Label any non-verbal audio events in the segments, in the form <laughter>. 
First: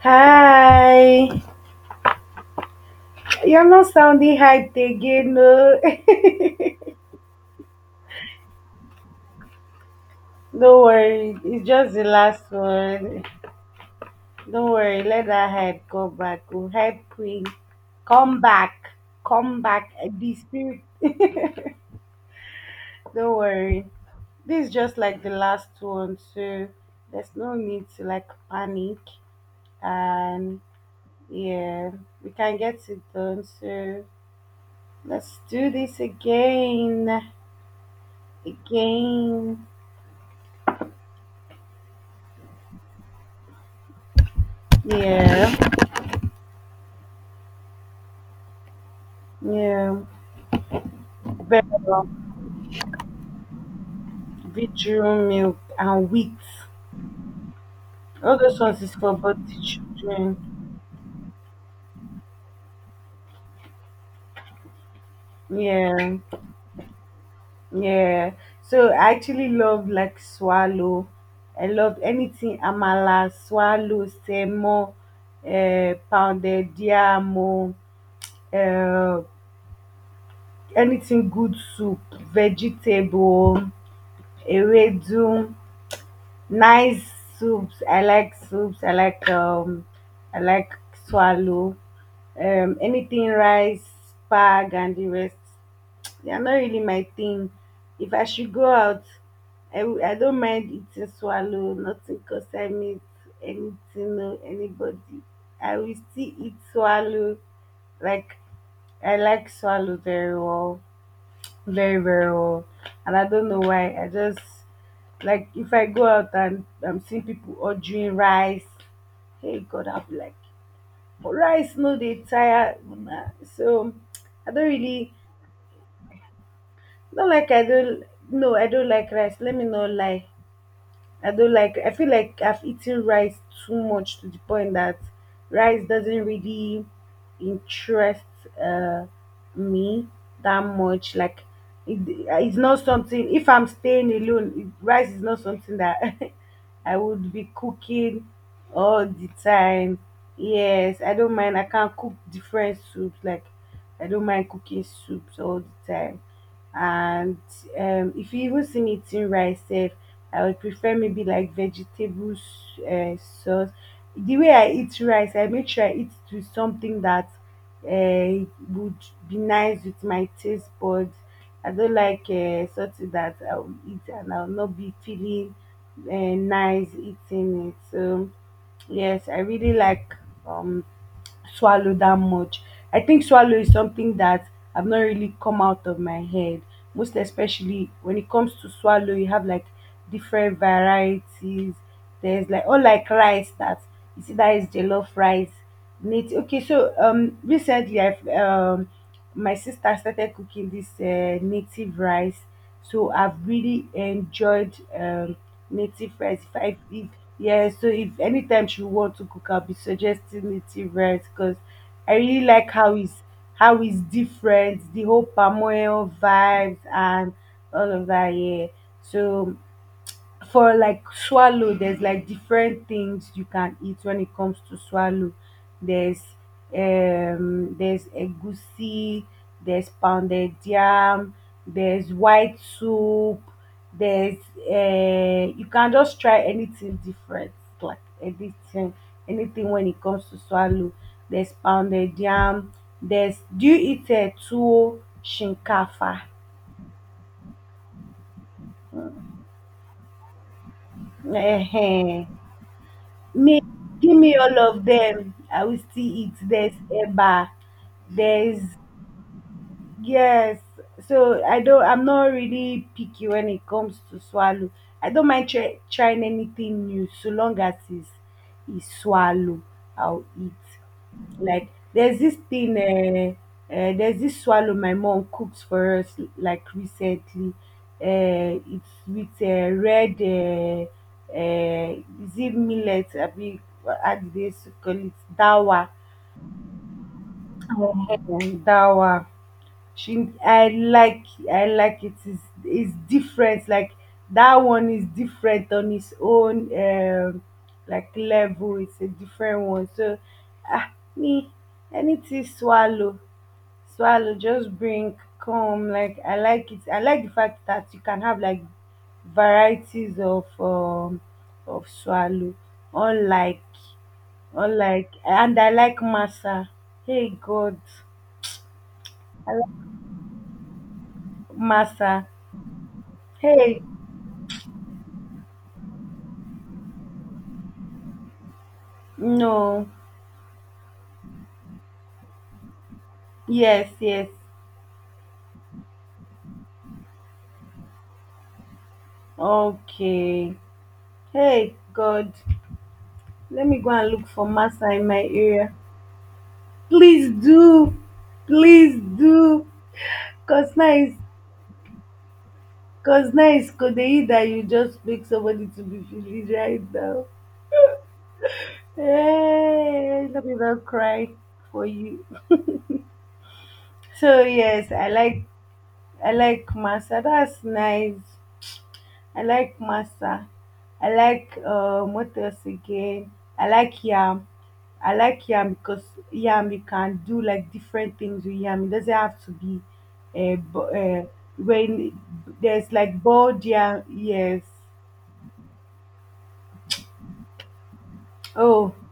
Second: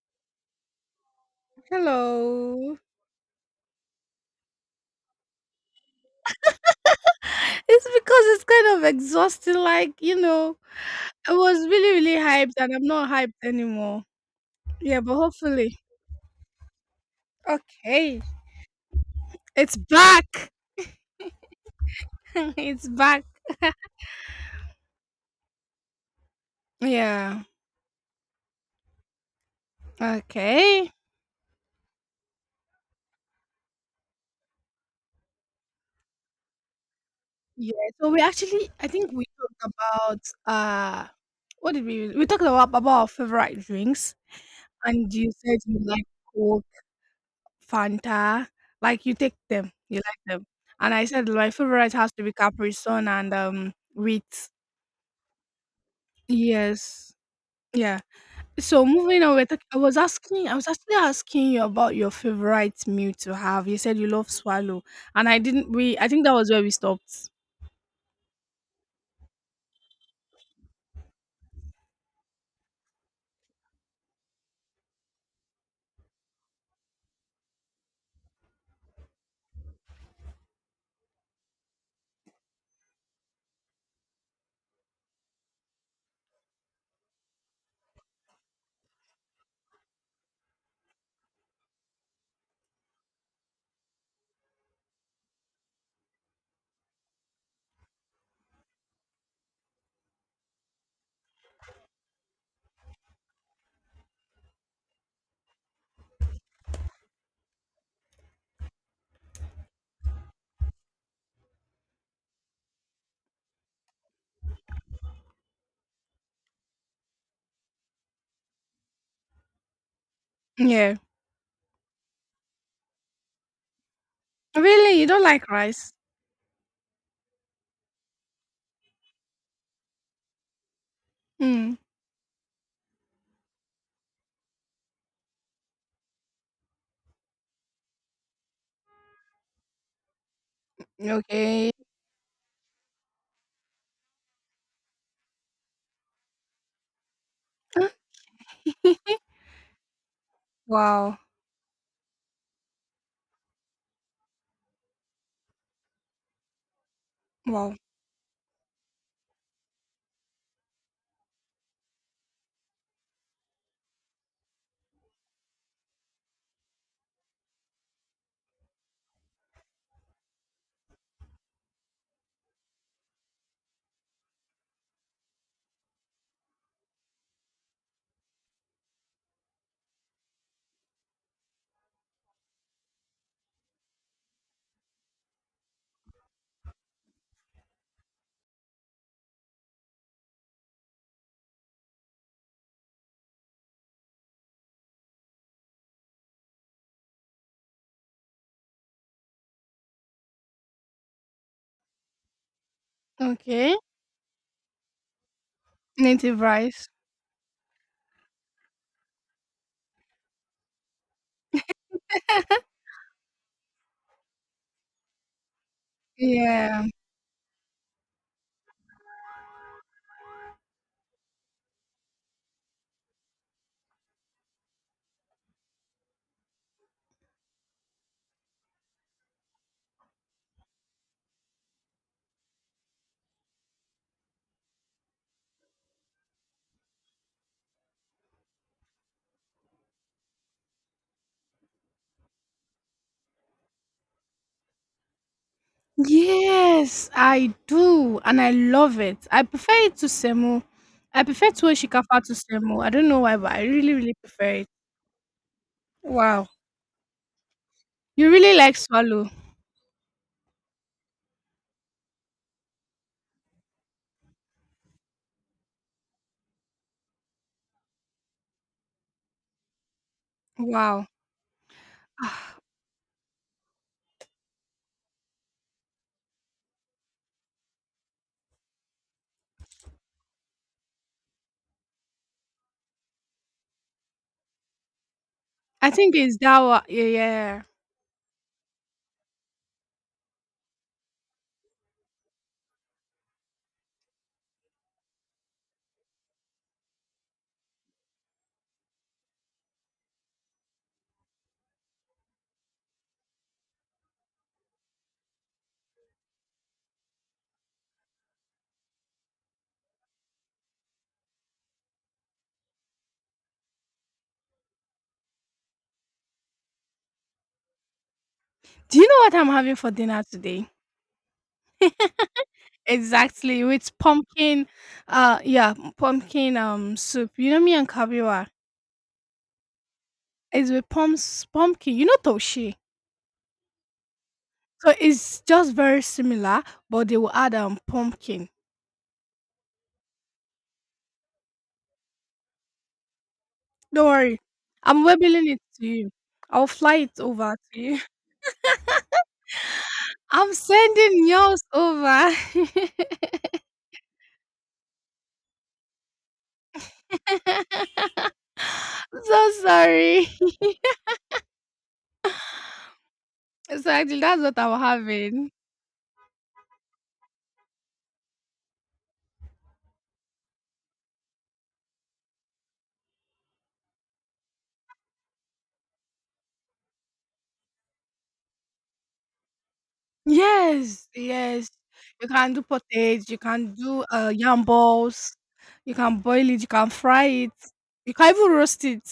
Hi. Hello. You're not sounding hyped again, no. <laughs> It's because it's kind of exhausting. Like, Don't I worry. was It's just really, the really last hyped and I'm not one. hyped anymore. Don't Yeah, worry. but Let that hopefully. hype go back. We'll hype queen. Okay. Come back. Come It's back. The back. spirit. <laughs> It's back. Don't worry. This is just like the last one, so there's Yeah. no need to like panic. And Okay. yeah, we can get it done. So let's do this again. Yeah. So we actually, I think we Again. talked about, uh, what did we talked about our favorite drinks and you said Yeah. you like Coke Fanta. Like you take them, Yeah, you like them. And I said my favorite Bella, has to be Capri Sun and Ritz. Vitro milk and wheat. Yes. Yeah. All those ones So is for moving on, both children. I was actually asking you about your favorite meal to have. You said you love swallow, and I didn't. I Yeah, think that was where we stopped. yeah. So I actually love like swallow. I love anything amala, swallow, semo, pounded yam, uh, anything good soup, vegetable, ewedu. Nice soups. I like soups. I like swallow. Anything rice, spag, and the rest. They are not really my thing. If I should go out, I don't mind eating swallow. Nothing concern me. Anything, no, anybody. I will still eat swallow. Like I like swallow very well, very very well, and I don't know why I just, like, if I go out and I'm seeing people ordering rice, hey God, I'll be like, Yeah. "but rice, no, they tire una." So I don't Really, you really, don't like rice? not like I don't no, I don't like rice, let me not lie. I don't Hmm. like I feel like I've eaten rice too much to the point that rice doesn't really interest uh me that much. Like Okay. it's not something, if I'm staying alone, rice is not something that <laughs> I would be Huh? cooking all the time. Yes, I Wow. don't mind. I can cook different soups. Like I don't mind cooking soups all the time, and Wow. If you even see me eating rice sef, I would prefer maybe like vegetable sauce. The way I eat rice, I make sure I eat it with something that uh, would be nice with my taste buds. I don't like something that I will eat and I will not be feeling nice eating it. So yes, I really like um swallow that much. I think swallow is something that I've not really come out of my head. Most especially when it comes to swallow, you have like different varieties. There's like all like rice that you see that is jollof rice. Nate, okay, so recently I've my sister started cooking this native rice. So I've Okay. really enjoyed native rice. Native If I rice. if Yeah, so if anytime she want to cook, I'll be suggesting native rice because I really like how it's, how it's different, the whole palm oil vibes Yeah. and all of that, yeah. So for like swallow, there's like different things you can eat when it comes to swallow. There's there's egusi, there's pounded yam, there's white soup, there's you can just try anything different. Like anything, when it comes to swallow, there's pounded yam, there's do you eat a tuwo shinkafa? Yes, I do, and I love it. I prefer it to semo. I prefer tuwo shikafa Ehen. to semo. I don't know why, but Me, I really, really give me prefer all it. of them. I will still eat. Wow, There's eba. you really There's like swallow. yes. So I don't. I'm not really picky when it comes to swallow. I don't mind trying anything new so long as it's swallow. I'll eat. Wow. Like there's this Ah, thing, uh, uh, there's this swallow my mom cooks for us, like recently. It's with red, uh, is it millet? I mean, how do they call it? Dawa. I think it's that one. Yeah, yeah. And dawa. She, I like, I like. It's, is different. Like that one is different on its own, like level. It's a different one. So, me, anything swallow, swallow just bring come. Like I like it. I like the fact that you can have like varieties of of swallow, unlike unlike and I like masa. Hey God, Do you know what I'm I having like for dinner today? masa. Exactly, Hey, with pumpkin. Yeah, pumpkin soup. You know me and kabiwa. no. It's with pumps pumpkin. You know toshi. Yes, yes. So it's just very similar, but they will add pumpkin. Okay, hey God, let me go Don't and look worry. for masa I'm in my webbing it area. to you. I'll fly it Please over to do, you. <laughs> please do, I'm because now it's, sending yours over. <laughs> I'm Cause now it's Kodeyi that you just make somebody to be feliz right now. so sorry. Hey, let me not cry for you. So actually, So that's what I'm yes, I like, having. I like masa. That's nice. I like masa. I like, what else again? I like yam. I like yam because yam you can do like different things with yam. It doesn't have to be bo- Yes, yes. when You can do there's like potage. You boiled can yam. do Yes. yam balls. You can boil it. You can fry it. You can even roast Oh, it.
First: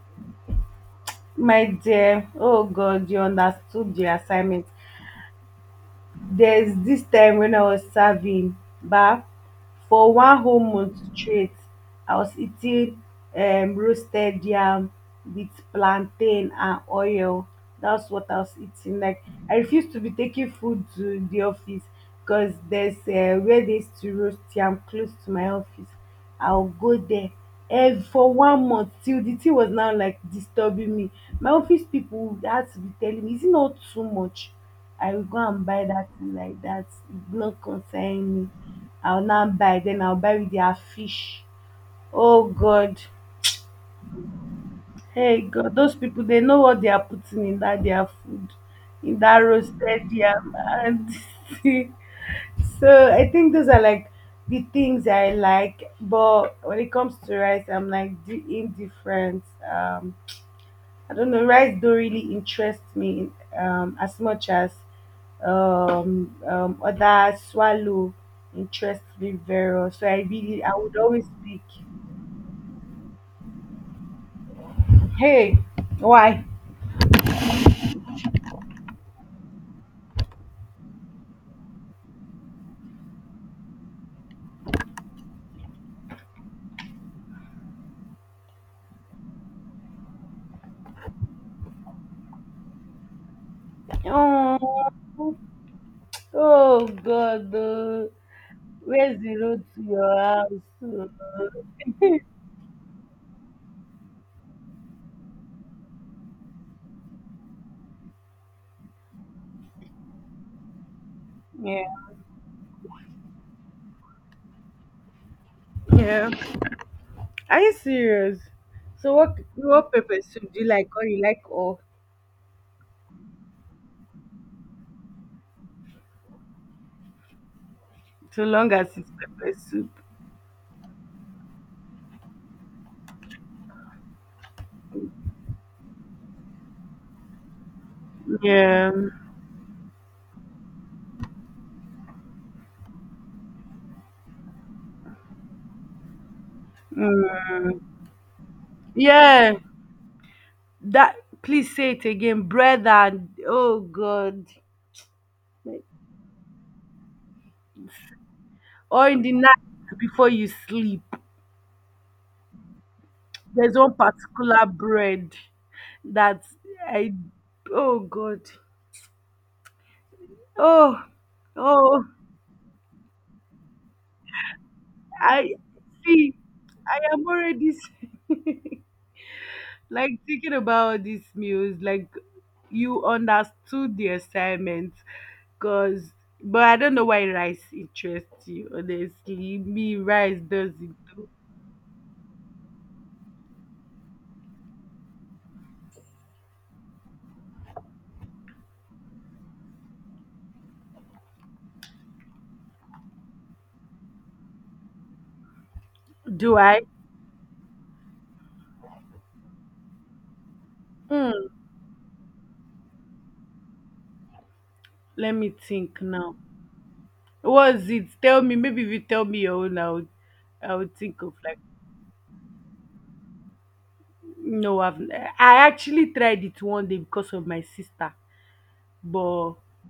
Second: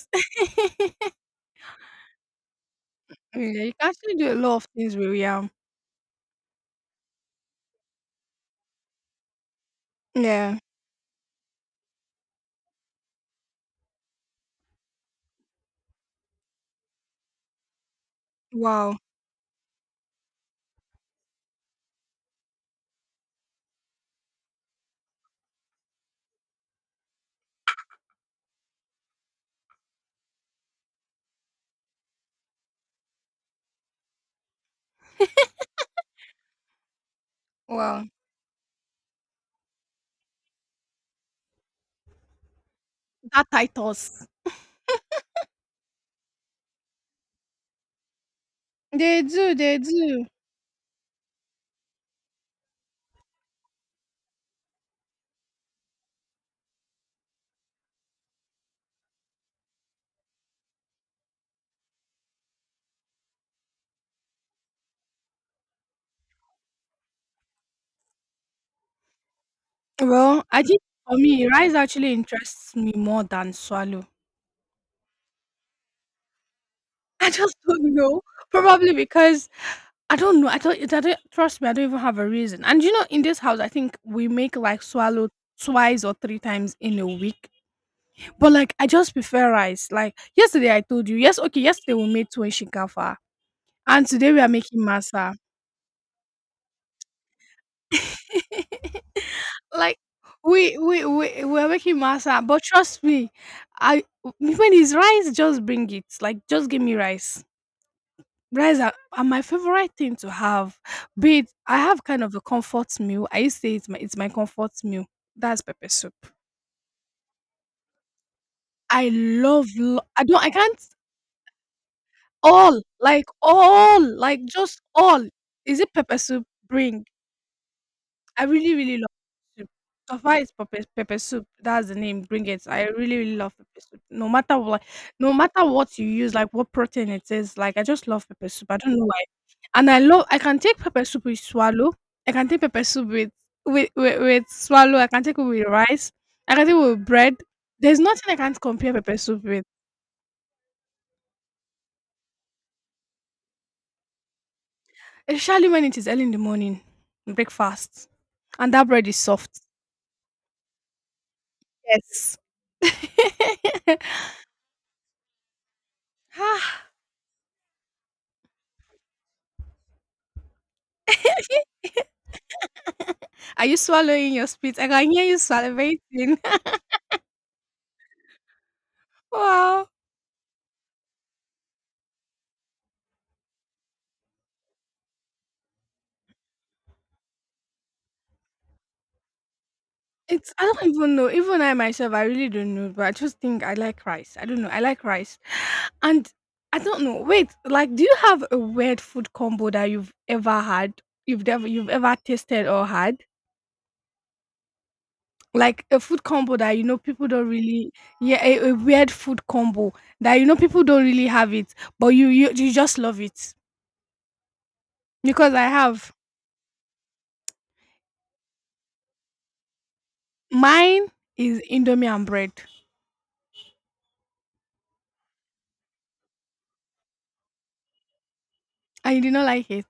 my dear, oh God, you <laughs> Yeah, you can understood the actually do a lot assignment. of things with yam. There's this time when I was serving bah, for one Yeah. whole month straight, I was eating roasted yam with plantain and oil. That's what I was Wow. eating. Like I refused to be taking food to the office because there's where they used to roast yam close to my office. I'll go there. And for one month till the thing was now like disturbing me, my office people had to be telling me, is it not too much? I will go and buy that thing like that. It will not Wow. concern me. I'll not buy. Then I'll buy with their fish. Oh God. That titles. Hey God, those people, they know what they are putting in that their food. In They that do. They roasted do. yam, and <laughs> so I think those are like the things I like. But when it comes to rice, I'm like the indifferent. Um I don't know. Rice don't really interest me as much as other swallow interest me very much. So I Well, really, I I think would for always me, pick. rice actually interests me more than swallow. Hey, why? <laughs> I just don't know. Probably because I don't know. I don't trust me. I don't even have a reason. And you know, in this house, I think we make like swallow twice or three times in a week. But like, I just prefer rice. Like yesterday, I told you. Yes, okay. Yesterday we made two in shinkafa, and today we are making Oh, masa. oh God, oh, <laughs> where's the road to Like your house? we're making Oh. <laughs> masa. But trust me, I when it's rice, just bring it. Like just give me rice. Rice are my favorite thing to have. Be it, I Yeah. have kind of a comfort meal. I used to say it's my comfort meal. That's pepper soup. Yeah. Are you serious? I So love. what pepper I don't. I soup do you can't like, or you like all? all like just all. Is it pepper soup? Bring. So I long really as really love it's pepper soup. soup. So far, it's pepper soup. That's the name. Bring it. I really really love pepper soup. No matter what, no matter what you use, like what protein it is, like I just love pepper soup. I Yeah. don't know why. And I can take pepper soup with swallow. I can take pepper soup with with swallow. I can take it with rice. I can take it with bread. Mm. There's nothing I can't compare pepper soup Yeah, with, that, please say it again, brother. Oh God. especially when it is early in the morning, breakfast, and that Or bread is in the night soft. before you sleep. Yes. There's one <laughs> particular bread that Ah. I, oh God. Oh, <laughs> oh, Are you swallowing your spit? I can hear you I see. salivating. <laughs> I am already <laughs> Wow. like thinking about these meals. Like, you understood the assignment because, but I don't know why rice interests you, honestly. Me, rice It's I don't doesn't even do. know. Even I myself, I really don't know. But I just think I like rice. I don't know. I like rice, and I don't know. Wait, like, do you have a weird food combo that you've ever had? You've never You've ever tasted or had? Like a food combo Do that you I? know people don't really. Yeah, a weird food combo that you know people don't really Hmm, have it, but you just love it let me because I think have now. What's it, tell me, maybe if you tell me your own, I would, I would mine think of like, is indomie and bread, no, I've I actually tried it one day because of my sister, and you did not but like it.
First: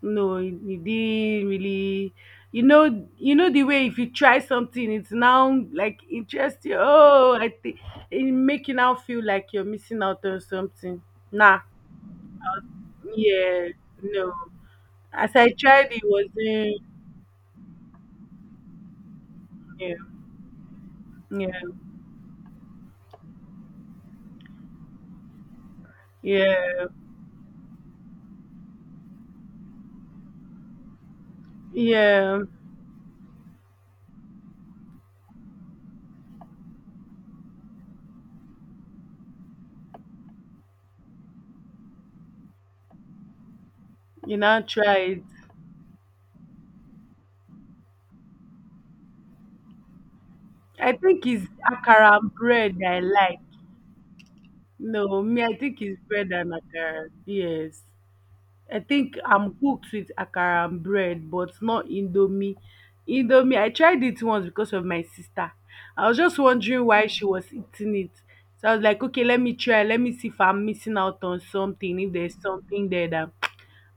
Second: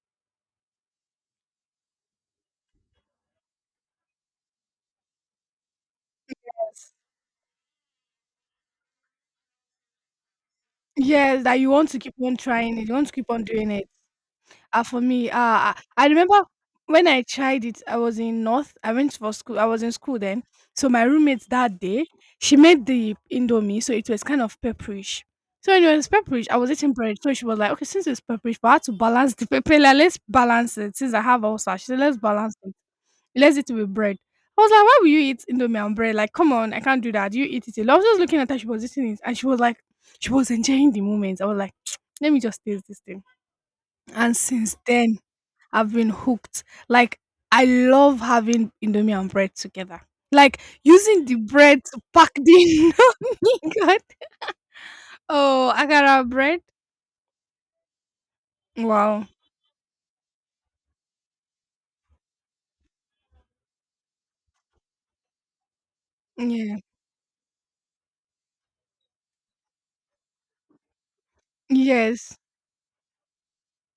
no, it didn't really. You know the way if you try something, it's now like interesting. Oh, I think it make you now feel like you're missing out on something. Yes, that Nah, you want to keep on trying it. You want to keep on yeah, doing it. no. Ah, for me, As I tried, it I remember wasn't. when I tried it, I was in North. I went for school. I was in Yeah, school then. So my roommate yeah, that day, she made the indomie, so it was kind of pepperish. So when it was pepperish, I was yeah, eating bread. So she was like, okay, since it's pepperish, but I had to balance the pepper. Like, let's balance it. Since I have ulcer, she said, let's yeah. balance it. Let's eat it with bread. I was like, why will you eat indomie and bread? Like, come on, I can't do that. You eat it alone. I was just looking at her. She was eating it, and she was enjoying the moment. I was like, <tsk> let me just taste this thing. And You now since then, tried. I've been hooked. Like I love having indomie and bread together. Like I think using the it's bread to akara pack and bread the I like. indomie. <laughs> God. No, me, I Oh, think it's akara bread and bread. akara. Yes. I think Wow. I'm hooked with akara and bread, but not Indomie. Indomie, I tried it once because of my sister. I was just Yeah. wondering why she was eating it. So I was like, okay, let me try. Let me see if I'm missing out on something. If Yes. there's something there that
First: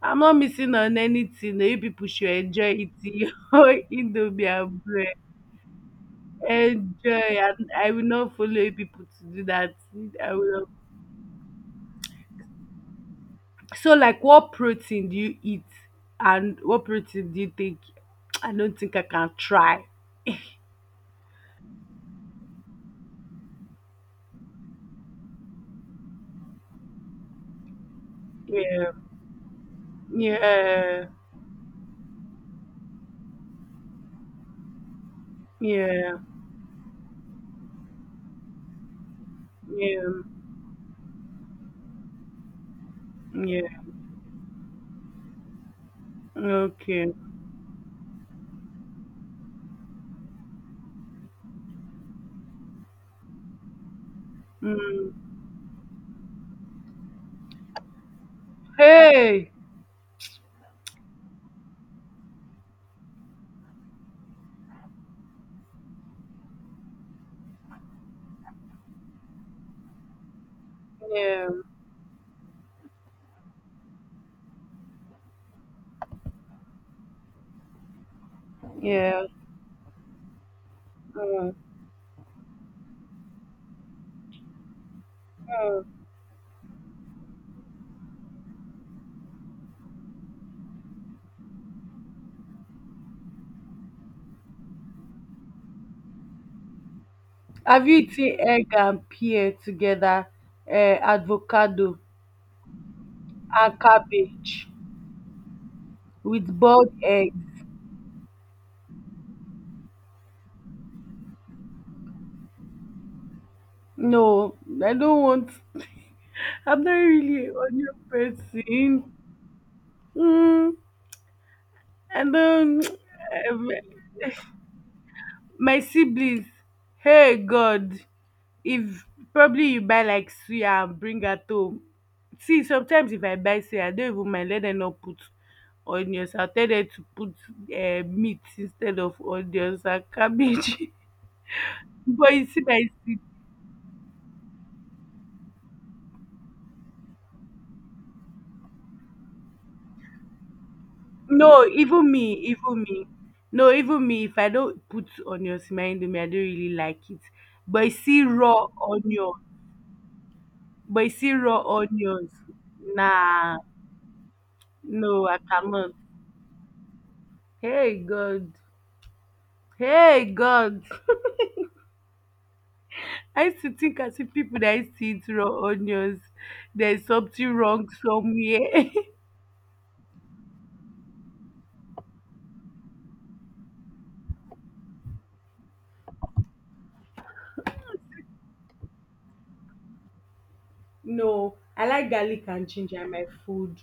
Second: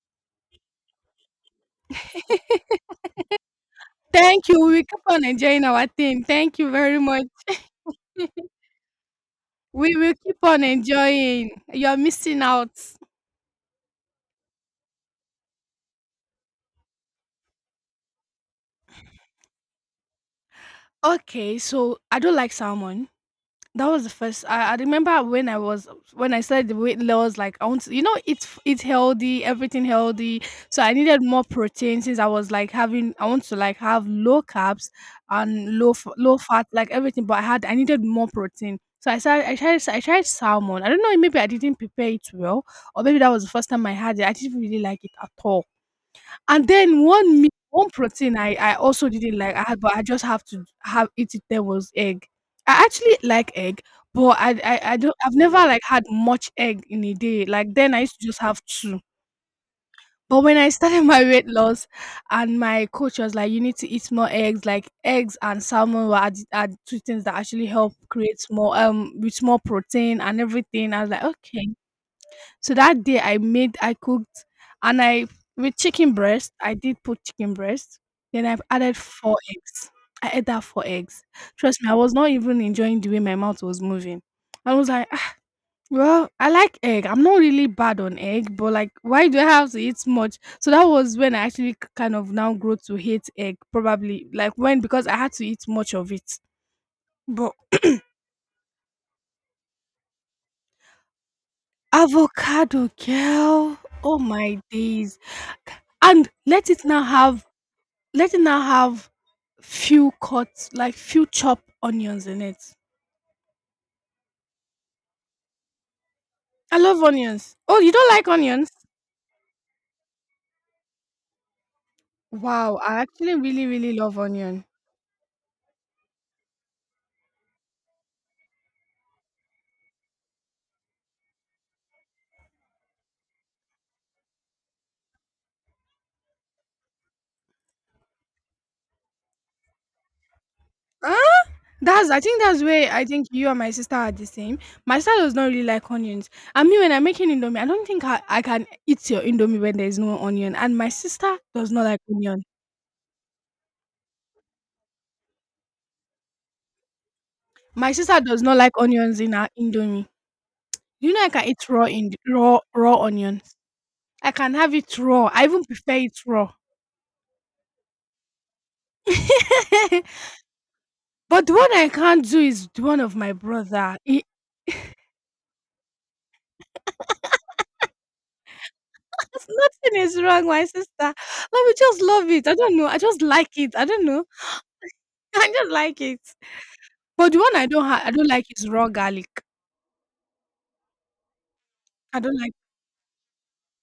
I'm not missing on anything. You people should enjoy eating <laughs> your Indomie Thank you. We and keep bread. on enjoying our thing. Thank you very Enjoy. much. And I will not follow you people to do that. We will I keep on will. enjoying. You're missing out. So like what protein do you eat, and what protein do you take? <tsk> I don't think I can try. Okay, so I don't like salmon. That was the first. I remember when I was when I started the weight loss. Like I want, to, it's it's Yeah. healthy, everything healthy. So I Yeah. needed more protein since I was like having. I want to like have low carbs and low Yeah. low fat, like everything. But I needed more protein. So I started. I Yeah. tried salmon. I don't know. Maybe I didn't prepare it well, or maybe that was the Yeah. first time I had it. I didn't really like it at all. And then Okay. one meat one protein I also didn't like, I had, but I just have to have eat it there was egg. I actually like egg, but Mm. I've never like had much egg in a day. Like then I used to just have two. Hey. But when I started <laughs> my weight loss and my coach was like, "You need to eat more eggs." Like eggs and salmon were are the are two things that actually help create more, with more protein and everything. I was like, Yeah. "Okay." So that day I made, I cooked, and I with chicken breast. I did put chicken breast. Then I've added Yeah. four eggs. I ate that four eggs. Mm. Trust me, I was not even enjoying the way my mouth was moving. I was like, "Ah, Mm. well, I like egg. I'm not really bad on egg, but like, why do I have to eat so much?" So that was when I actually kind of now grow to hate egg, probably like when because I had to eat much of it. But Have you eaten egg and pear together? Avocado avocado, girl, and oh my cabbage days! And with boiled egg. Let it now have few cuts, like few chopped onions in it. No, I don't want. <laughs> I I'm not love really onions. a Oh, onion you don't like onions? person. Mm. And Wow, I actually really, um, really love onion. my siblings, hey God, if probably you buy like suya and bring her home. See, sometimes if I buy suya, I don't even mind. Let them not put onions. I'll tell them to put meat instead of onions and cabbage. Huh? <laughs> That's I But think you see that's my where I sis- think you and my sister are the same. My sister does not really like onions. I mean when I'm making indomie, I don't think I can eat your indomie when there's no onion. And my sister no, does not like even me, onion. No, even me, if I don't put onions in my indomie, I don't really like it. But you My sister see does not raw like onions onion, in her indomie. but you You know I see can raw eat raw in onions. raw raw onions. Nah. I can have it No, raw. I I even cannot. prefer it raw. Hey God. <laughs> Hey God. But the one I can't do is the one of my I used to brother. think, I He see people that used to eat raw onions, there's something wrong somewhere. <laughs> 'cause nothing is wrong, my sister. Let me just love it. I don't know. I just like it. I don't know. <laughs> I just like it. But the one I don't ha- I don't like is raw garlic. <laughs> No, I like I don't garlic like and ginger in my food.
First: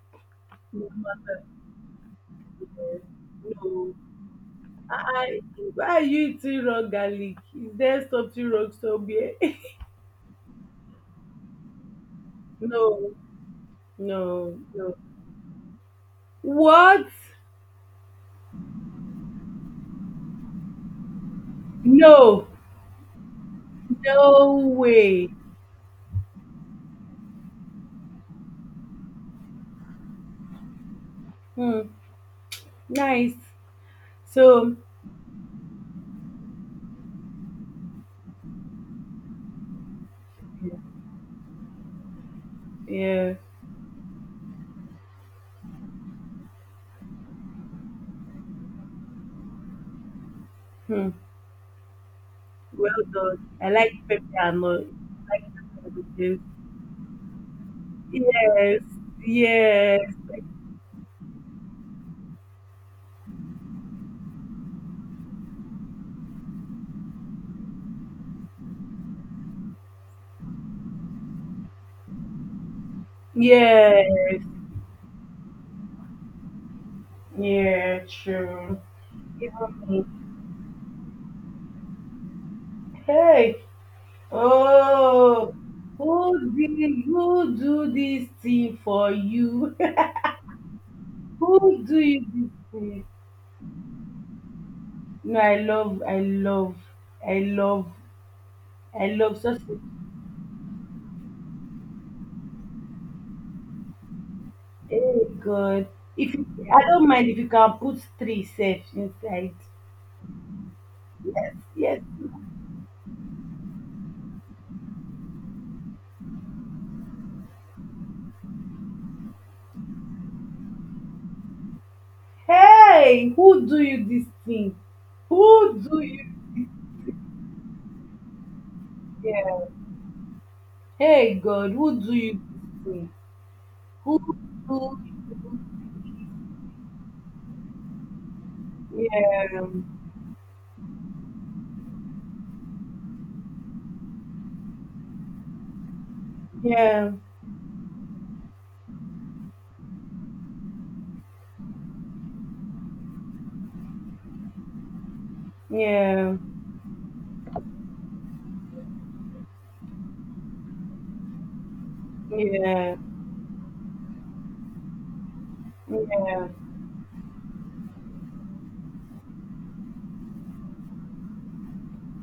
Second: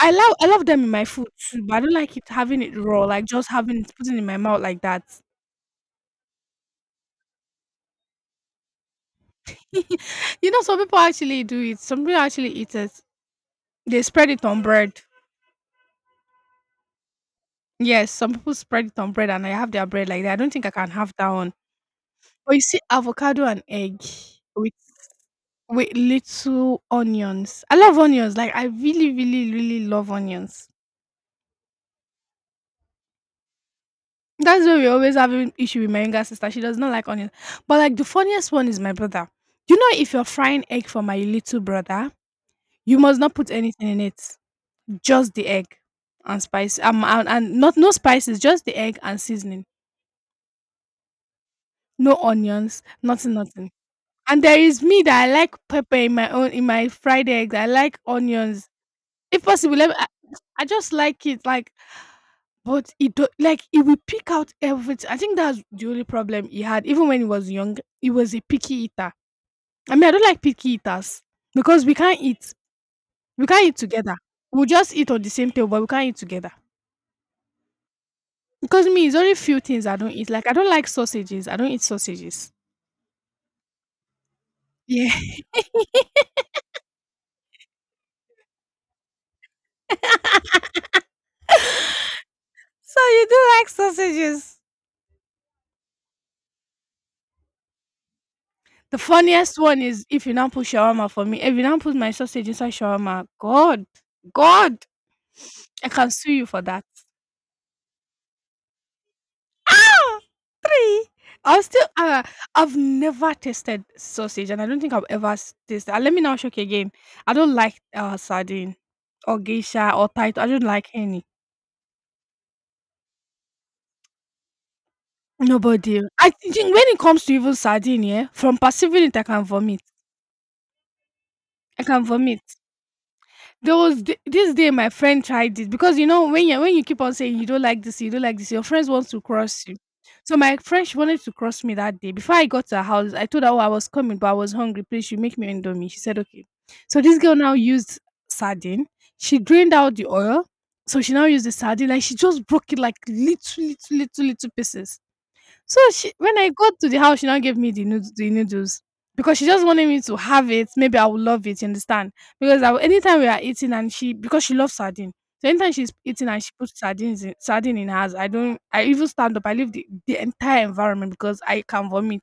I love them No, in my food too, but I don't like it having it raw, like just having it no. putting it in my mouth like that. I, why are you eating raw garlic? Is there something wrong somewhere? <laughs> <laughs> Some people actually do it. Some people actually eat it. No, They spread it no, on bread. no. What? Yes, some people spread it on bread and I have their bread like that. I don't think I can have that one. No, But you see avocado and egg no with way. Little onions. I love onions. Like I really, really, really love onions. Hmm, nice. That's So, why we always have an issue with my younger sister. She does not like onions. But like the funniest one is my brother. You know, if you're frying egg for my little brother, you must yeah. not put anything in it. Just the egg and spice. And not no spices. Just the egg and seasoning. Hmm. No onions. Well Nothing. done. I Nothing. like pepper And there and all. is me I that I like like pepper everything. In my fried eggs. I like onions. Yes, If possible, let me, yes, I, I just like it. Like But like he will pick out everything. I think that's the only problem he had. Even when he was young, he was a picky eater. I mean, I don't like picky eaters because we can't eat. We can't eat together. yes, We'll just eat on the same table, but we can't eat together. yeah, true. Because me, it's only few things Even I me. don't eat. Like I don't like sausages. I don't eat sausages. Hey, Yeah. <laughs> oh, who did, who do this thing for you? <laughs> Who do you this So thing? you do like sausages? No, I love, I love, The I love funniest sausage. one is if you now put shawarma for me. If you now put my sausage inside shawarma, God, God, Oh God! I can sue If you, you for I that. don't mind if you can put three sef inside. <laughs> Really? I'll still Yes. I've never tasted sausage and I don't think I have ever taste and let me now shock you again. I don't like sardine or geisha or tight. I don't like any. Hey, who do you this thing? Who do Nobody. you, I think when it comes to even sardine, yeah, from perceiving it I can yeah? vomit. Hey God, I who can do you vomit. this thing? There was Who do this day my friend tried you, it because you know when you keep on saying you don't like this, you don't like this, your friends want to yeah, cross you. So my friend she wanted to cross me that day. Before I got to her house, I told her oh, I was coming, but I was hungry. Please, you make me indomie. She said okay. So yeah this girl now used sardine. She drained out the oil, so she now used the sardine. Like she just broke it like little, little, little, little pieces. So she yeah when I got to the house, she now gave me the noodles because she just wanted me to have it. Maybe I would love it, you understand? Because yeah anytime we are eating and she because she loves sardine. So anytime she's eating and yeah she puts sardines in, sardine in hers, I don't I even stand up. I leave the entire environment because I can vomit.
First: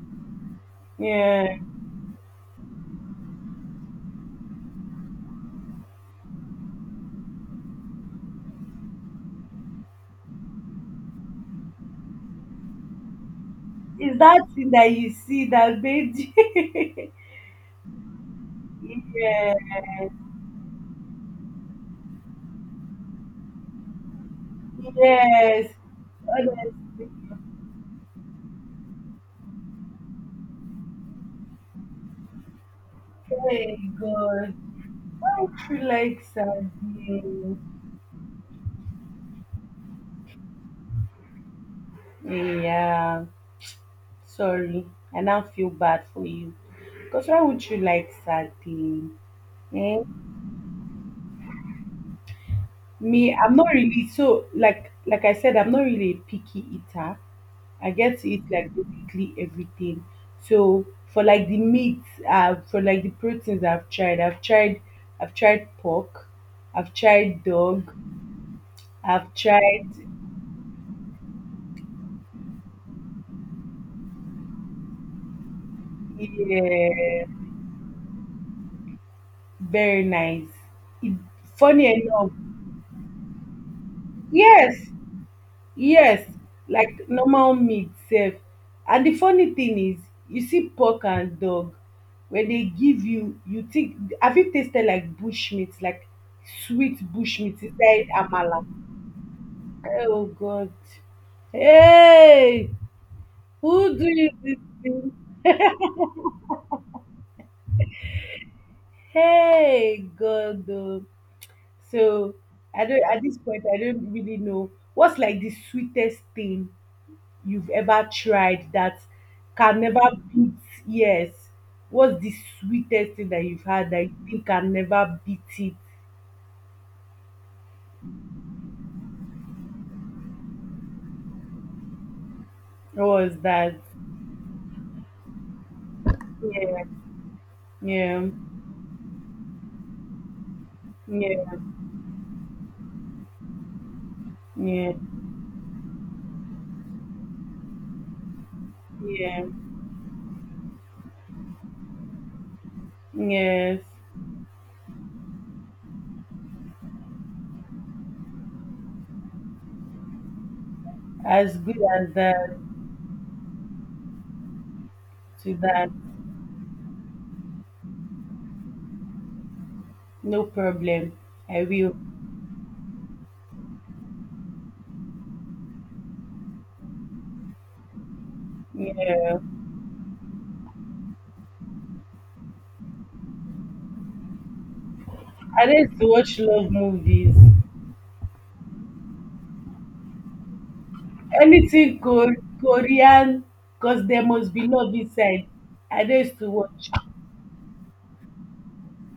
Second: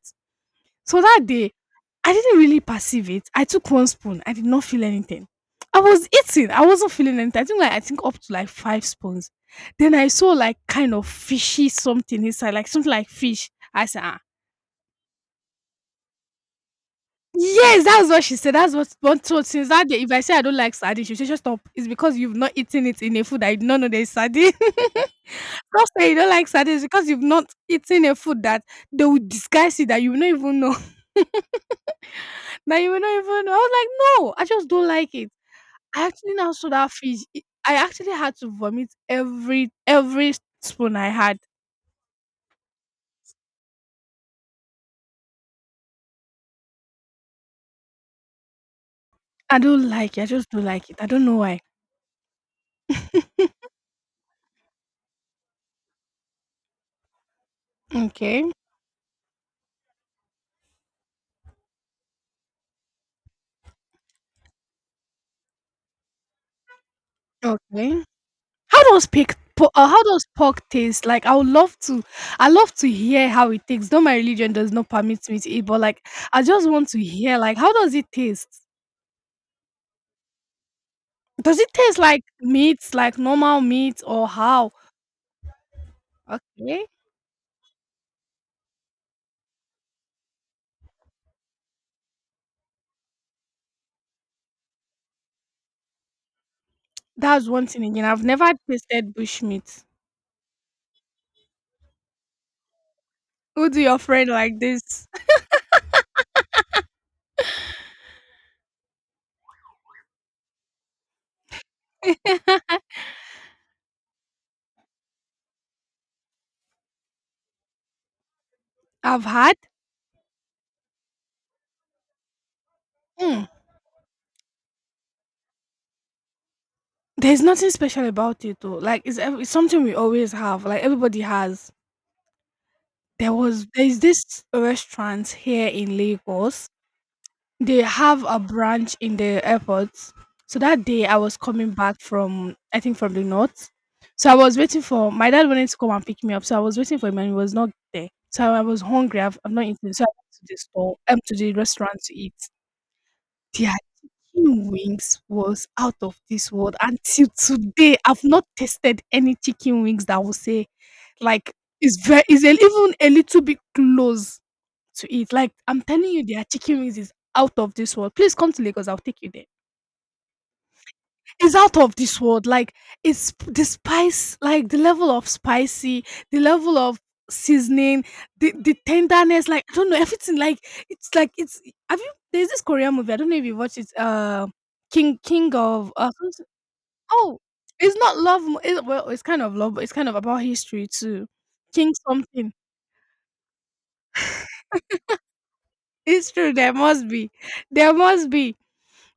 So that day, yeah? I didn't really perceive it. I took one spoon. I did not feel anything. I was eating. I wasn't feeling anything. I think up to like five spoons. Then I saw like kind of fishy something inside, like something like fish. I said, Is ah. that thing that you see that made you? Yes, that's what she said. That's what <laughs> one told Yeah, since that day. If I say I don't like sardine, she said just stop. It's because you've not eaten it in a food that you do not know there is sardine. <laughs> yes, Stop saying you don't like honestly, sardines because you've not eaten a food that they will disguise it that you will not even know. That you will not even I was hey like, "No, I God, just don't like it." why you I like actually now saw that fish, sardines. I actually had to vomit every spoon I had. Yeah. Sorry, I now feel bad for you. Because why would you like sad thing? I don't Eh? like it, I just don't like it. I don't know why. Me, <laughs> I'm not really so like I said, I'm not really a picky eater. I get to eat Okay, like basically everything. So for like the meat, for like the proteins I've tried pork, I've tried dog, okay. How does I've pig po tried, how does pork taste? Like, I would love to I love to hear how it tastes, though my religion does not permit me to eat, but, like, I just want to yeah, hear, like, how does it taste? very nice. It, Does it funny taste like enough, meat, like normal meat or how? yes, yes, Okay. like normal meat sef. And the funny thing is, you see pork and dog, when they give you, you think, have you tasted like bush meat, like sweet bush That's meat one thing again. inside I've never amala? tasted bushmeat. Oh God. Hey, Who do who your do friend you this like this? thing? Hey, God. Oh. So I don't at this point I don't really know what's like the sweetest thing you've ever tried that <laughs> I've had. can never beat. Yes, what's the sweetest thing that Mm. you've had that you think can never beat it? There's nothing special about it though. Like it's, it's something we always have. Like everybody has. What was that? There's this restaurant here in Lagos. Yeah, They yeah, have a branch in the airport. So that day I was yeah, coming back from I think from the north. So I was waiting yeah, for my dad wanted to come and pick me up. So I was waiting for him and he was not there. So I was hungry. Yeah, I've not eaten. So I went to the store, to the restaurant to eat. yes, Chicken wings was out of this world. Until today, I've not tasted any chicken wings that will say like, as good it's as very it's that, even a little bit close to it. Like, to I'm that, telling you their chicken wings is out of this world. Please come to Lagos, I'll take you there. no problem, It's I out will, of this world. Like it's the spice, like the level of spicy, the level of seasoning, the yeah. tenderness. Like I don't know everything. Like it's like it's. Have you? There's this Korean movie. I don't know if you watched it. King I like of to watch something- love movies, oh, it's not love. It, well, it's kind of love, but it's kind of about history too. King anything Kor- something. korean, because there must be love inside. I It's like to true. There watch. must be. There must be.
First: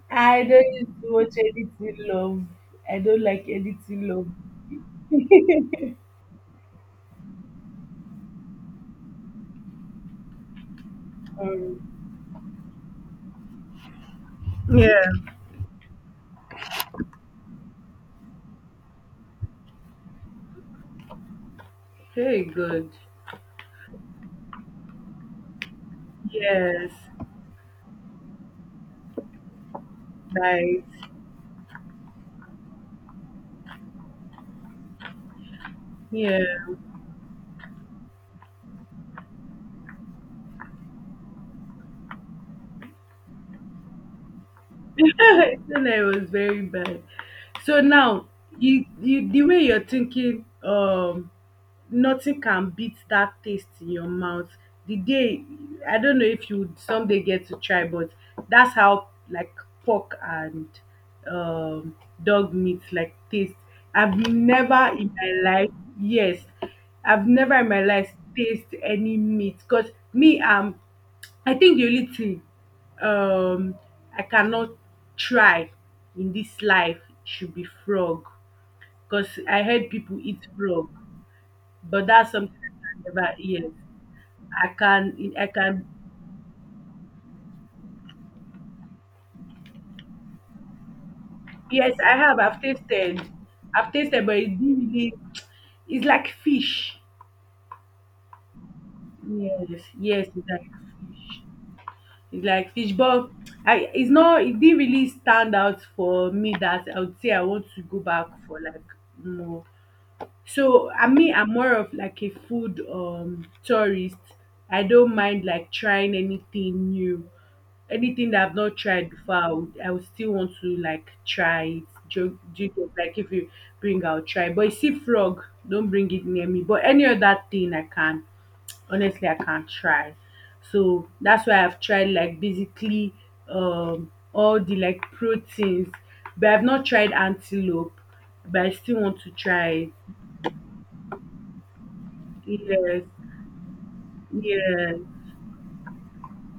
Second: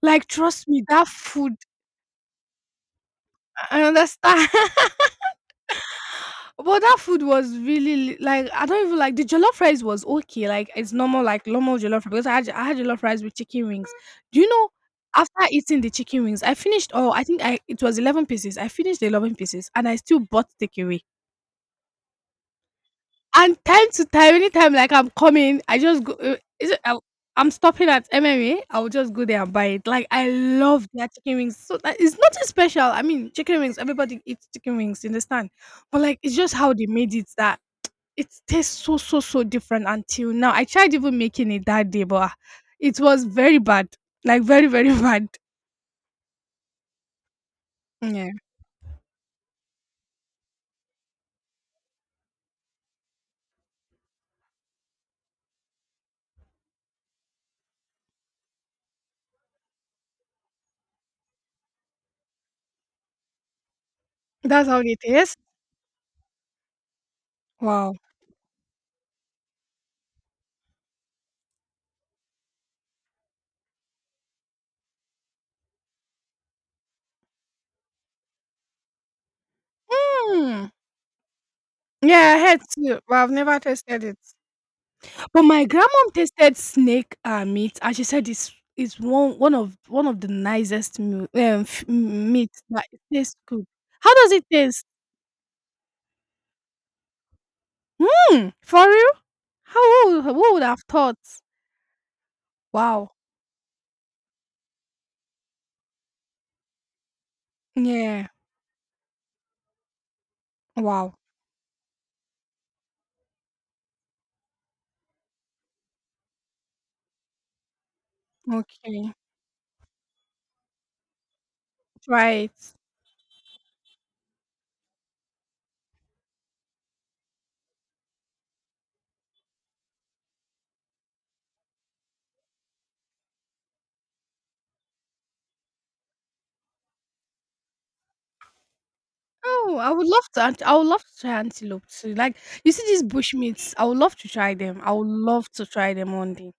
Like I trust me, don't that watch food. anything love. I don't like I anything love. understand. <laughs> But that food was really like I don't even like the jollof rice was okay, like it's normal, like Sorry. normal jollof rice. Because I had jollof rice with chicken wings. Do you know? Yeah. After eating the chicken wings, I finished. Oh, I think I it was 11 pieces. I finished the 11 pieces, and I still bought takeaway. Very good. And time to time, anytime like I'm coming, I just go. Is it, Yes. I I'm stopping at MMA. I'll just go there and buy it. Like I Nice. love their chicken wings. So that it's nothing special. I mean, chicken wings. Everybody eats chicken wings. You understand? But like, it's Yeah. just how they made it that it tastes so, so, so different until now. I tried even making it that day, but ah, it was very bad. Like very, very <laughs> bad. <laughs> Internet was very bad. So now, Yeah. you the way you're thinking, nothing can beat that taste in your mouth. The day, I don't know if you would someday get to try, but that's how like pork and um dog meat like taste. I've That's how never they in taste. my life, yes, I've never in my Wow. life taste any meat because me, I'm, I think the only thing um I cannot try in this life should be frog, because I heard people eat Hmm. frog, but Yeah, that's I something had I can too, but never, I've never yes. tasted it. I can But I my can grandmom tasted snake meat, and she said it's one of the nicest meal, yes, meat I've that it tasted. tastes good. I've How tasted does but it it taste? didn't really, it's like fish. Hmm. For real? Yes, How yes, it's who like would have thought? fish. It's like fish, Wow. but I it's not, it didn't really stand out for me that I would say I want to go back Yeah. for like more. So I Wow. mean, I'm more of like a food tourist. I don't mind like trying anything new, anything that I've not tried Okay. before. I would still want to like try it. Try it. Like if you bring, I'll try. But you see, frog, don't bring it near me. But any other thing, I can honestly, I can't try. So that's why I've tried like basically all the like proteins, but I've not tried antelope, but I still want to try Oh, it. I would love to. I would love to try antelope too. Like you see Yes, these bushmeats, I would love to try them. I yes. would love to try them one day.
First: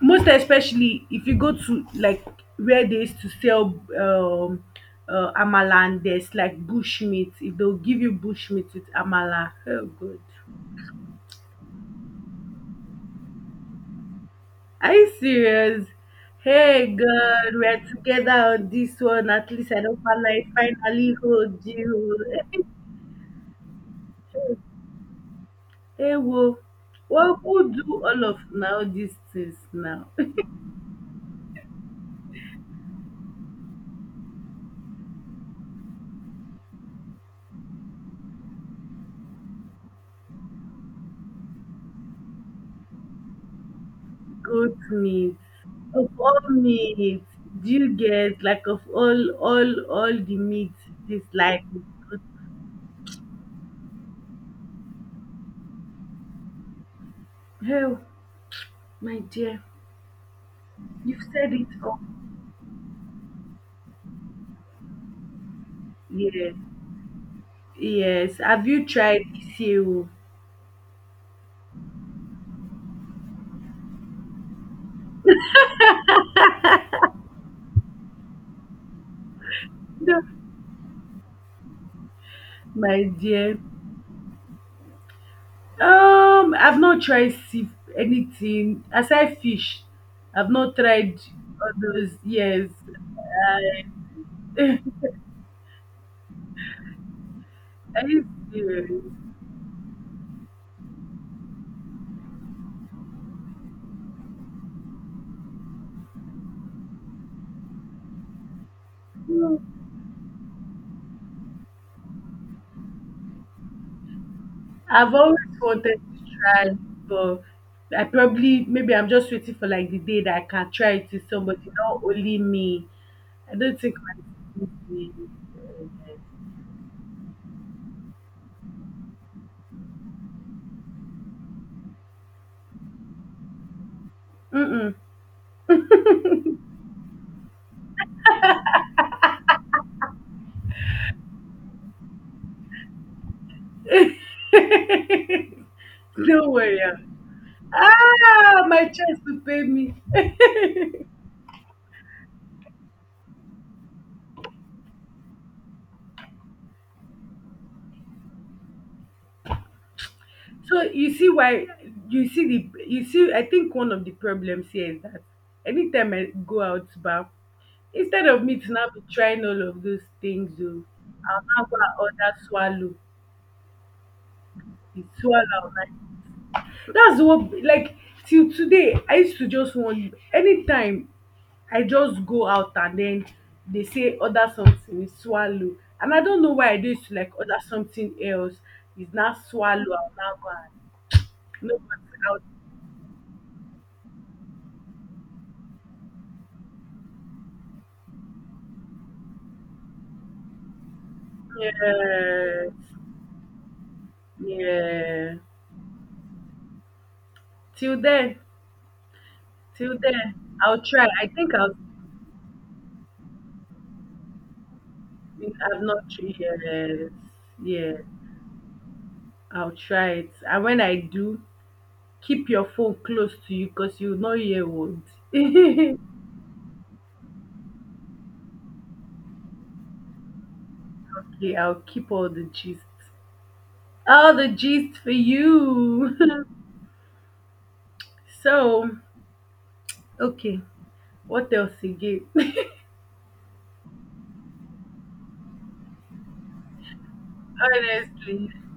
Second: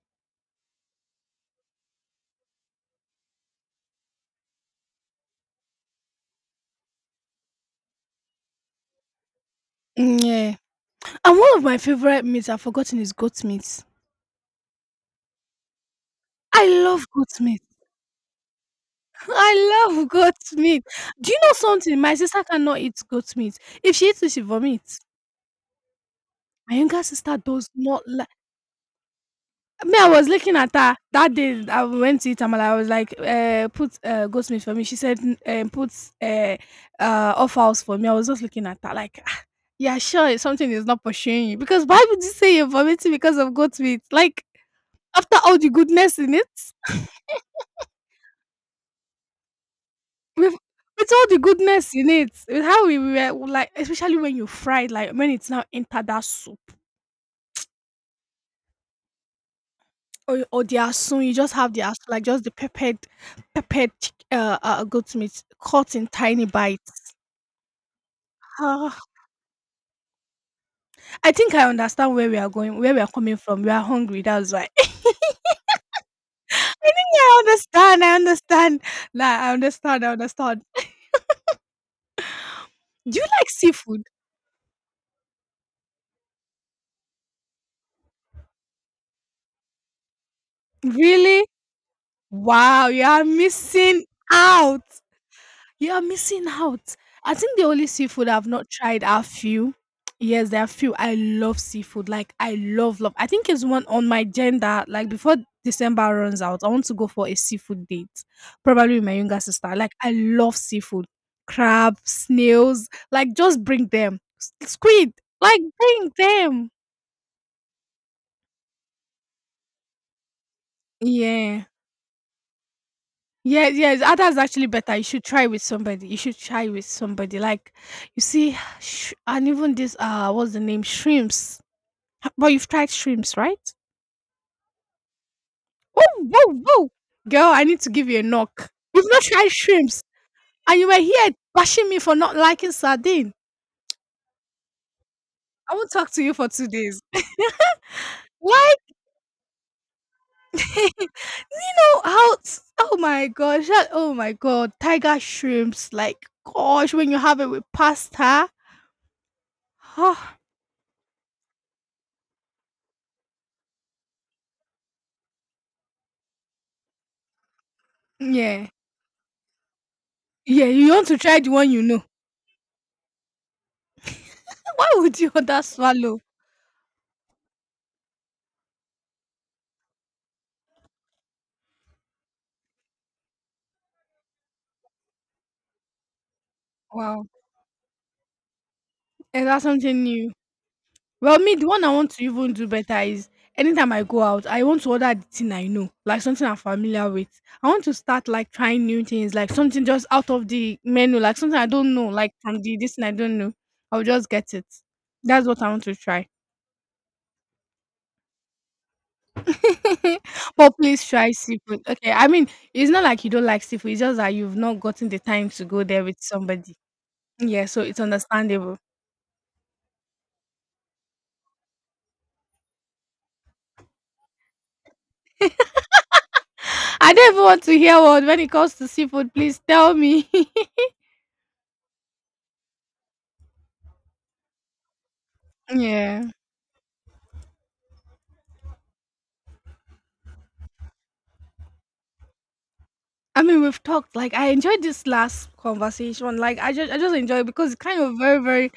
Most especially if you go to like where they used to sell amala and there's like bush meat, if they'll give you bush meat with amala. Oh good. Mm, yeah, and one of my favorite meats I've forgotten is goat meat. Are you serious? I Hey love goat God, meat. we are together on this one. <laughs> At least I I don't love find goat like meat. finally Do you know hold you. something? My sister cannot eat goat meat. If she eats it, she vomits. <laughs> hey, whoa. My younger sister What does could do not all like. of now these things Me, now? I was looking at her that day I went to eat amala. I was like, put goat meat for me. She said, put uh, off house for me. I was just looking at her like, "Ah, yeah, sure, something is not pursuing you. Because why would you say you're vomiting because of goat meat? Like, Goat meat. after all the Of goodness in all it, meat, do you get like of all the with, meat with all the dislike goodness in goat? it, with how we were, like, especially when you fried, like, when it's now entered that soup. Oh my dear, Or the you've asun, you said just it have the all. asun, like just the peppered, peppered goat meat cut in tiny Yes, bites. yes. Have you Uh, tried seal? I think I understand where we are going, where we are coming from. We are hungry, that's why. <laughs> I think I understand, I understand. Nah, I understand, I No, understand. my Do you like dear. seafood? I've not tried sea anything aside fish. I've not tried Really? all those. Yes, Wow, you are I. missing <laughs> Are out. You are missing out. I think the only you seafood I've not serious? tried are few. Yes, there are few. I love seafood. Like I love love. I think it's one on my agenda. Like before December runs out, I want to go for a seafood date. Probably with my younger No. sister. Like I love seafood. Crab, snails. Like just bring them. Squid. I've always Like wanted bring to try, them. but I probably, maybe I'm just waiting for like the day that I can try it with somebody, Yeah. not only me. I Yes, don't think yes, ah, that's my, actually better. You should try with somebody. You should try with somebody. Like, you see, and even this, what's the name? Shrimps. But you've tried shrimps, right? mm-mm. Whoa, whoa, whoa. Girl, I need to give you a knock. You've not tried shrimps. And you were here bashing me for not liking sardine. I won't talk to <laughs> you for Don't two worry. days. Ah, What? my chest will pay me. <laughs> you know how, oh my gosh, oh my god, tiger shrimps. Like, gosh, when you have it with pasta. <sighs> Huh? So you see why, you see the, you see, I think one of the problems here is that anytime I go out bar, instead of me Yeah. to now be trying all of those things, Yeah, oh, you want to try I'll the now one go you and know. order swallow. <laughs> Why It's would you swallow, order like swallow? that's what like till today I used to just want, anytime I just go out and then they say order something, it's swallow, and I don't know why I do used to Wow. like order something else, it's not And that's swallow, something I'll new. now go and, Well, me, the no one I want to but, even do better is anytime I go out, I want to order the thing I know, like something I'm familiar with. I want to start like trying new things, like something just out of the menu, like something I I don't know, like from the this yes, thing I don't know. I'll just get it. yeah, That's what I want to try. till then, till then, <laughs> but I'll please try, I try think I've seafood. Okay, I mean, it's not like you don't like seafood. It's just that you've not gotten the time to I've go there not with tried, somebody. yes, Yeah, so yeah, it's understandable. I'll try it and when I do, keep your phone close to you, cause you will not hear words. <laughs> I don't even want to hear one when it comes to seafood. Please tell me. <laughs> Okay, I'll keep all the gist. All the gist for you. Yeah. <laughs> So, okay, what else again? I mean, we've talked. Like, I enjoyed this last conversation. Like, I just enjoy it <laughs> because it's kind of very, Honestly, very.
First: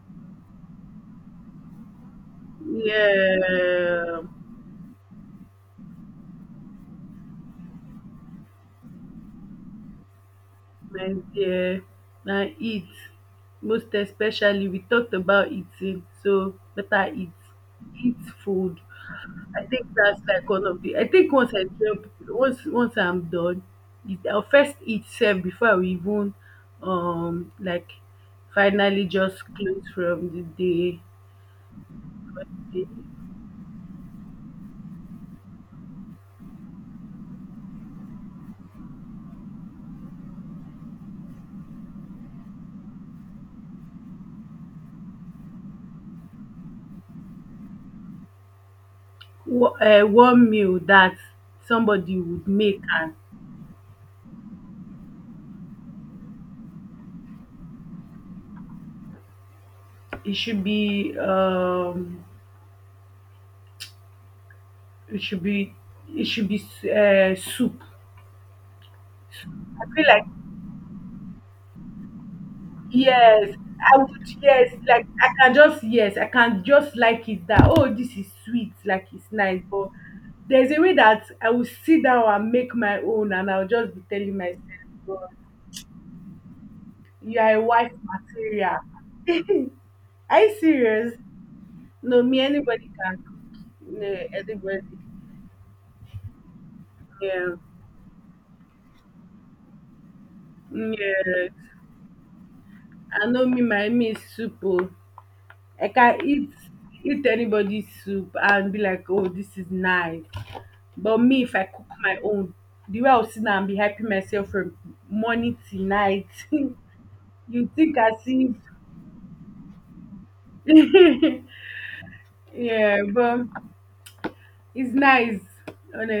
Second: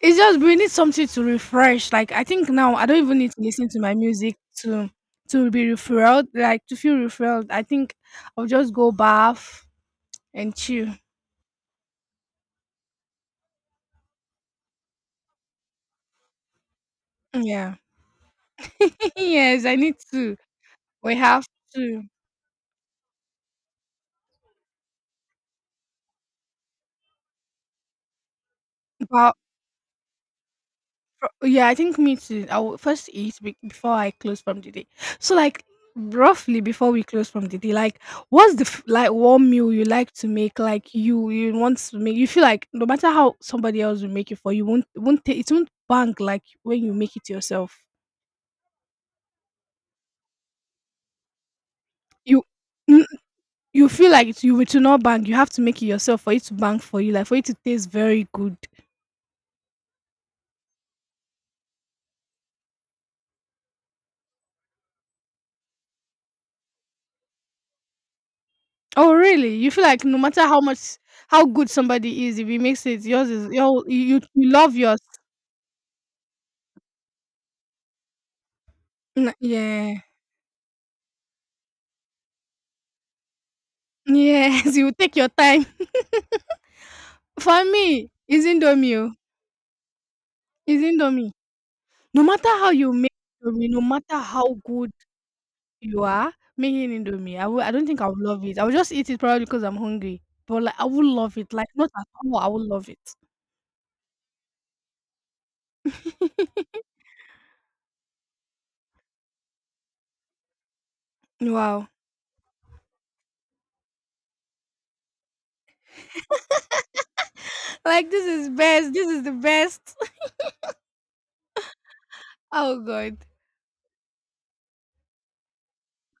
It's just we need something to refresh. Like, I think now I don't even need to listen to my yeah, music to be refreshed. Like to feel refreshed. I think I'll just go bath and chill. my dear, now eat. Most especially, we talked about eating, so better eat. Yeah. Eat food. <laughs> I yes, I think need that's to. like one of the. I We think have once I to. jump, once I'm done, it, I'll first eat self before I will even um like finally But just close from the day Pro yeah, I think me too. I will the first before I close from the day. So like roughly before we close from the day, like one meal you like to make? Like you want to make you feel like no matter how somebody else will make it for you, won't ta- it won't bang like when you make it yourself. One meal that somebody You would make n- and you feel like it, you it will not bang. You have to make it yourself for it to bang for you, like for it to taste very good. it should be um it should be it should be soup. Oh really? You I feel feel like no like, matter how much how good somebody is, if he makes it, yours is yes, your I you you would. you Yes, love yours. like I can just, yes, I can just like it that, oh, this is sweet, like N it's nice. But yeah. there's a way that I will sit down and make my own, and I'll just be telling myself, Yes, <laughs> you take God, your time. you <laughs> are a For wife me, it's material. indomie oh, <laughs> are you it's serious? indomie. No, No me matter how anybody you make can indomie, no cook. matter No, how anybody. good you are making indomie, I Yeah, will I don't think I will love it. I will just eat it probably because I'm hungry, but, like, I will love yeah. it, like, not at all, I will love it. I know me, my me is soup. Oh. I can eat, <laughs> anybody's soup and be like, oh, this is nice. But me, if I cook Wow. my own, the way I'll sit down and be hyping myself from morning till night, <laughs> you think Like, as this is if, best, this is the best. <laughs> <laughs> Oh yeah, god. but it's nice,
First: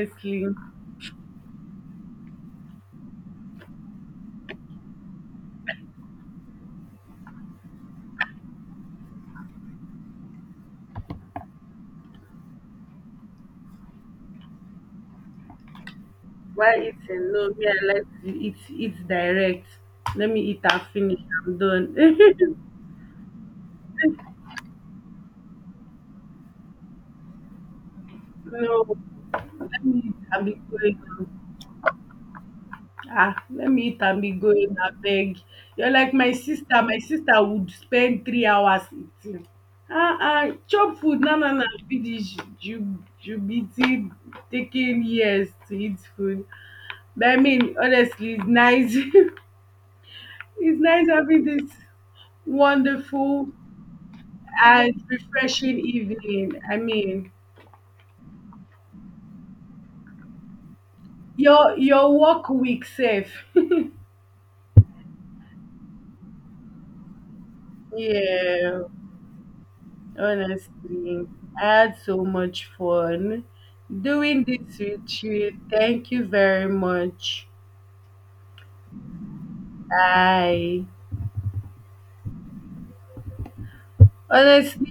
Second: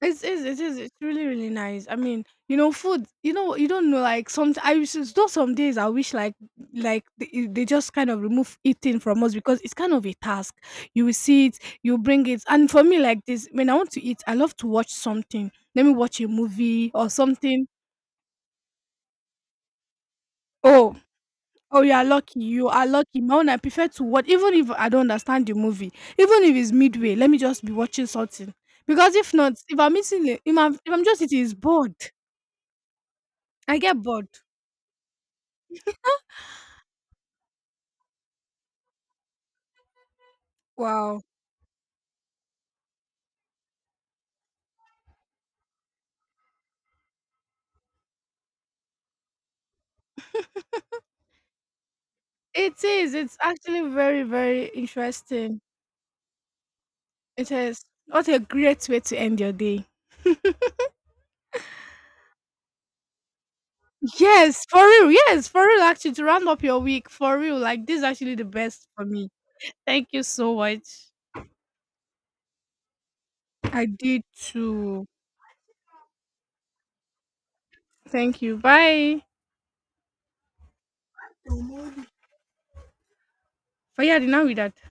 It is, it's really, really nice. I mean, you know, food, you know, you don't know, like, some, I wish, though some days I wish, like they, eh, they just kind of remove eating from us because it's kind of a task. You will see it, you bring it. And for me, like this, when I want to eat, I love to watch something. Let me watch a While movie or eating, no, me, something. I like to eat, direct. Let me eat and Oh, finish. I'm oh, you done. are lucky. You are <laughs> lucky. My own, I prefer to watch, even if I don't understand the movie, even if it's midway, let me just be watching something. no, Because if not, if let I'm me eat eating, and be if I'm just going. eating, it's bored. Ah, let I me get eat and bored. be going, abeg. You're like my sister. My sister would spend 3 hours eating. Ah, ah, chop food. Wow. No, no, no. Be this, you, be t- taking years to eat food. But I mean, honestly, it's nice. <laughs> it's nice having this It is. It's wonderful actually very, very and interesting. refreshing evening. I mean, It is. What a great way to end your day. Your work week safe. Yes, for real. Yes, for real. Actually, to round up your week, for real. Like, <laughs> this is actually the yeah. best for me. Thank you so much. Honestly, I had so much fun I did doing this too. with you. Thank you very much. Thank you. Bye. Bye. For yeah, now with that. Honestly,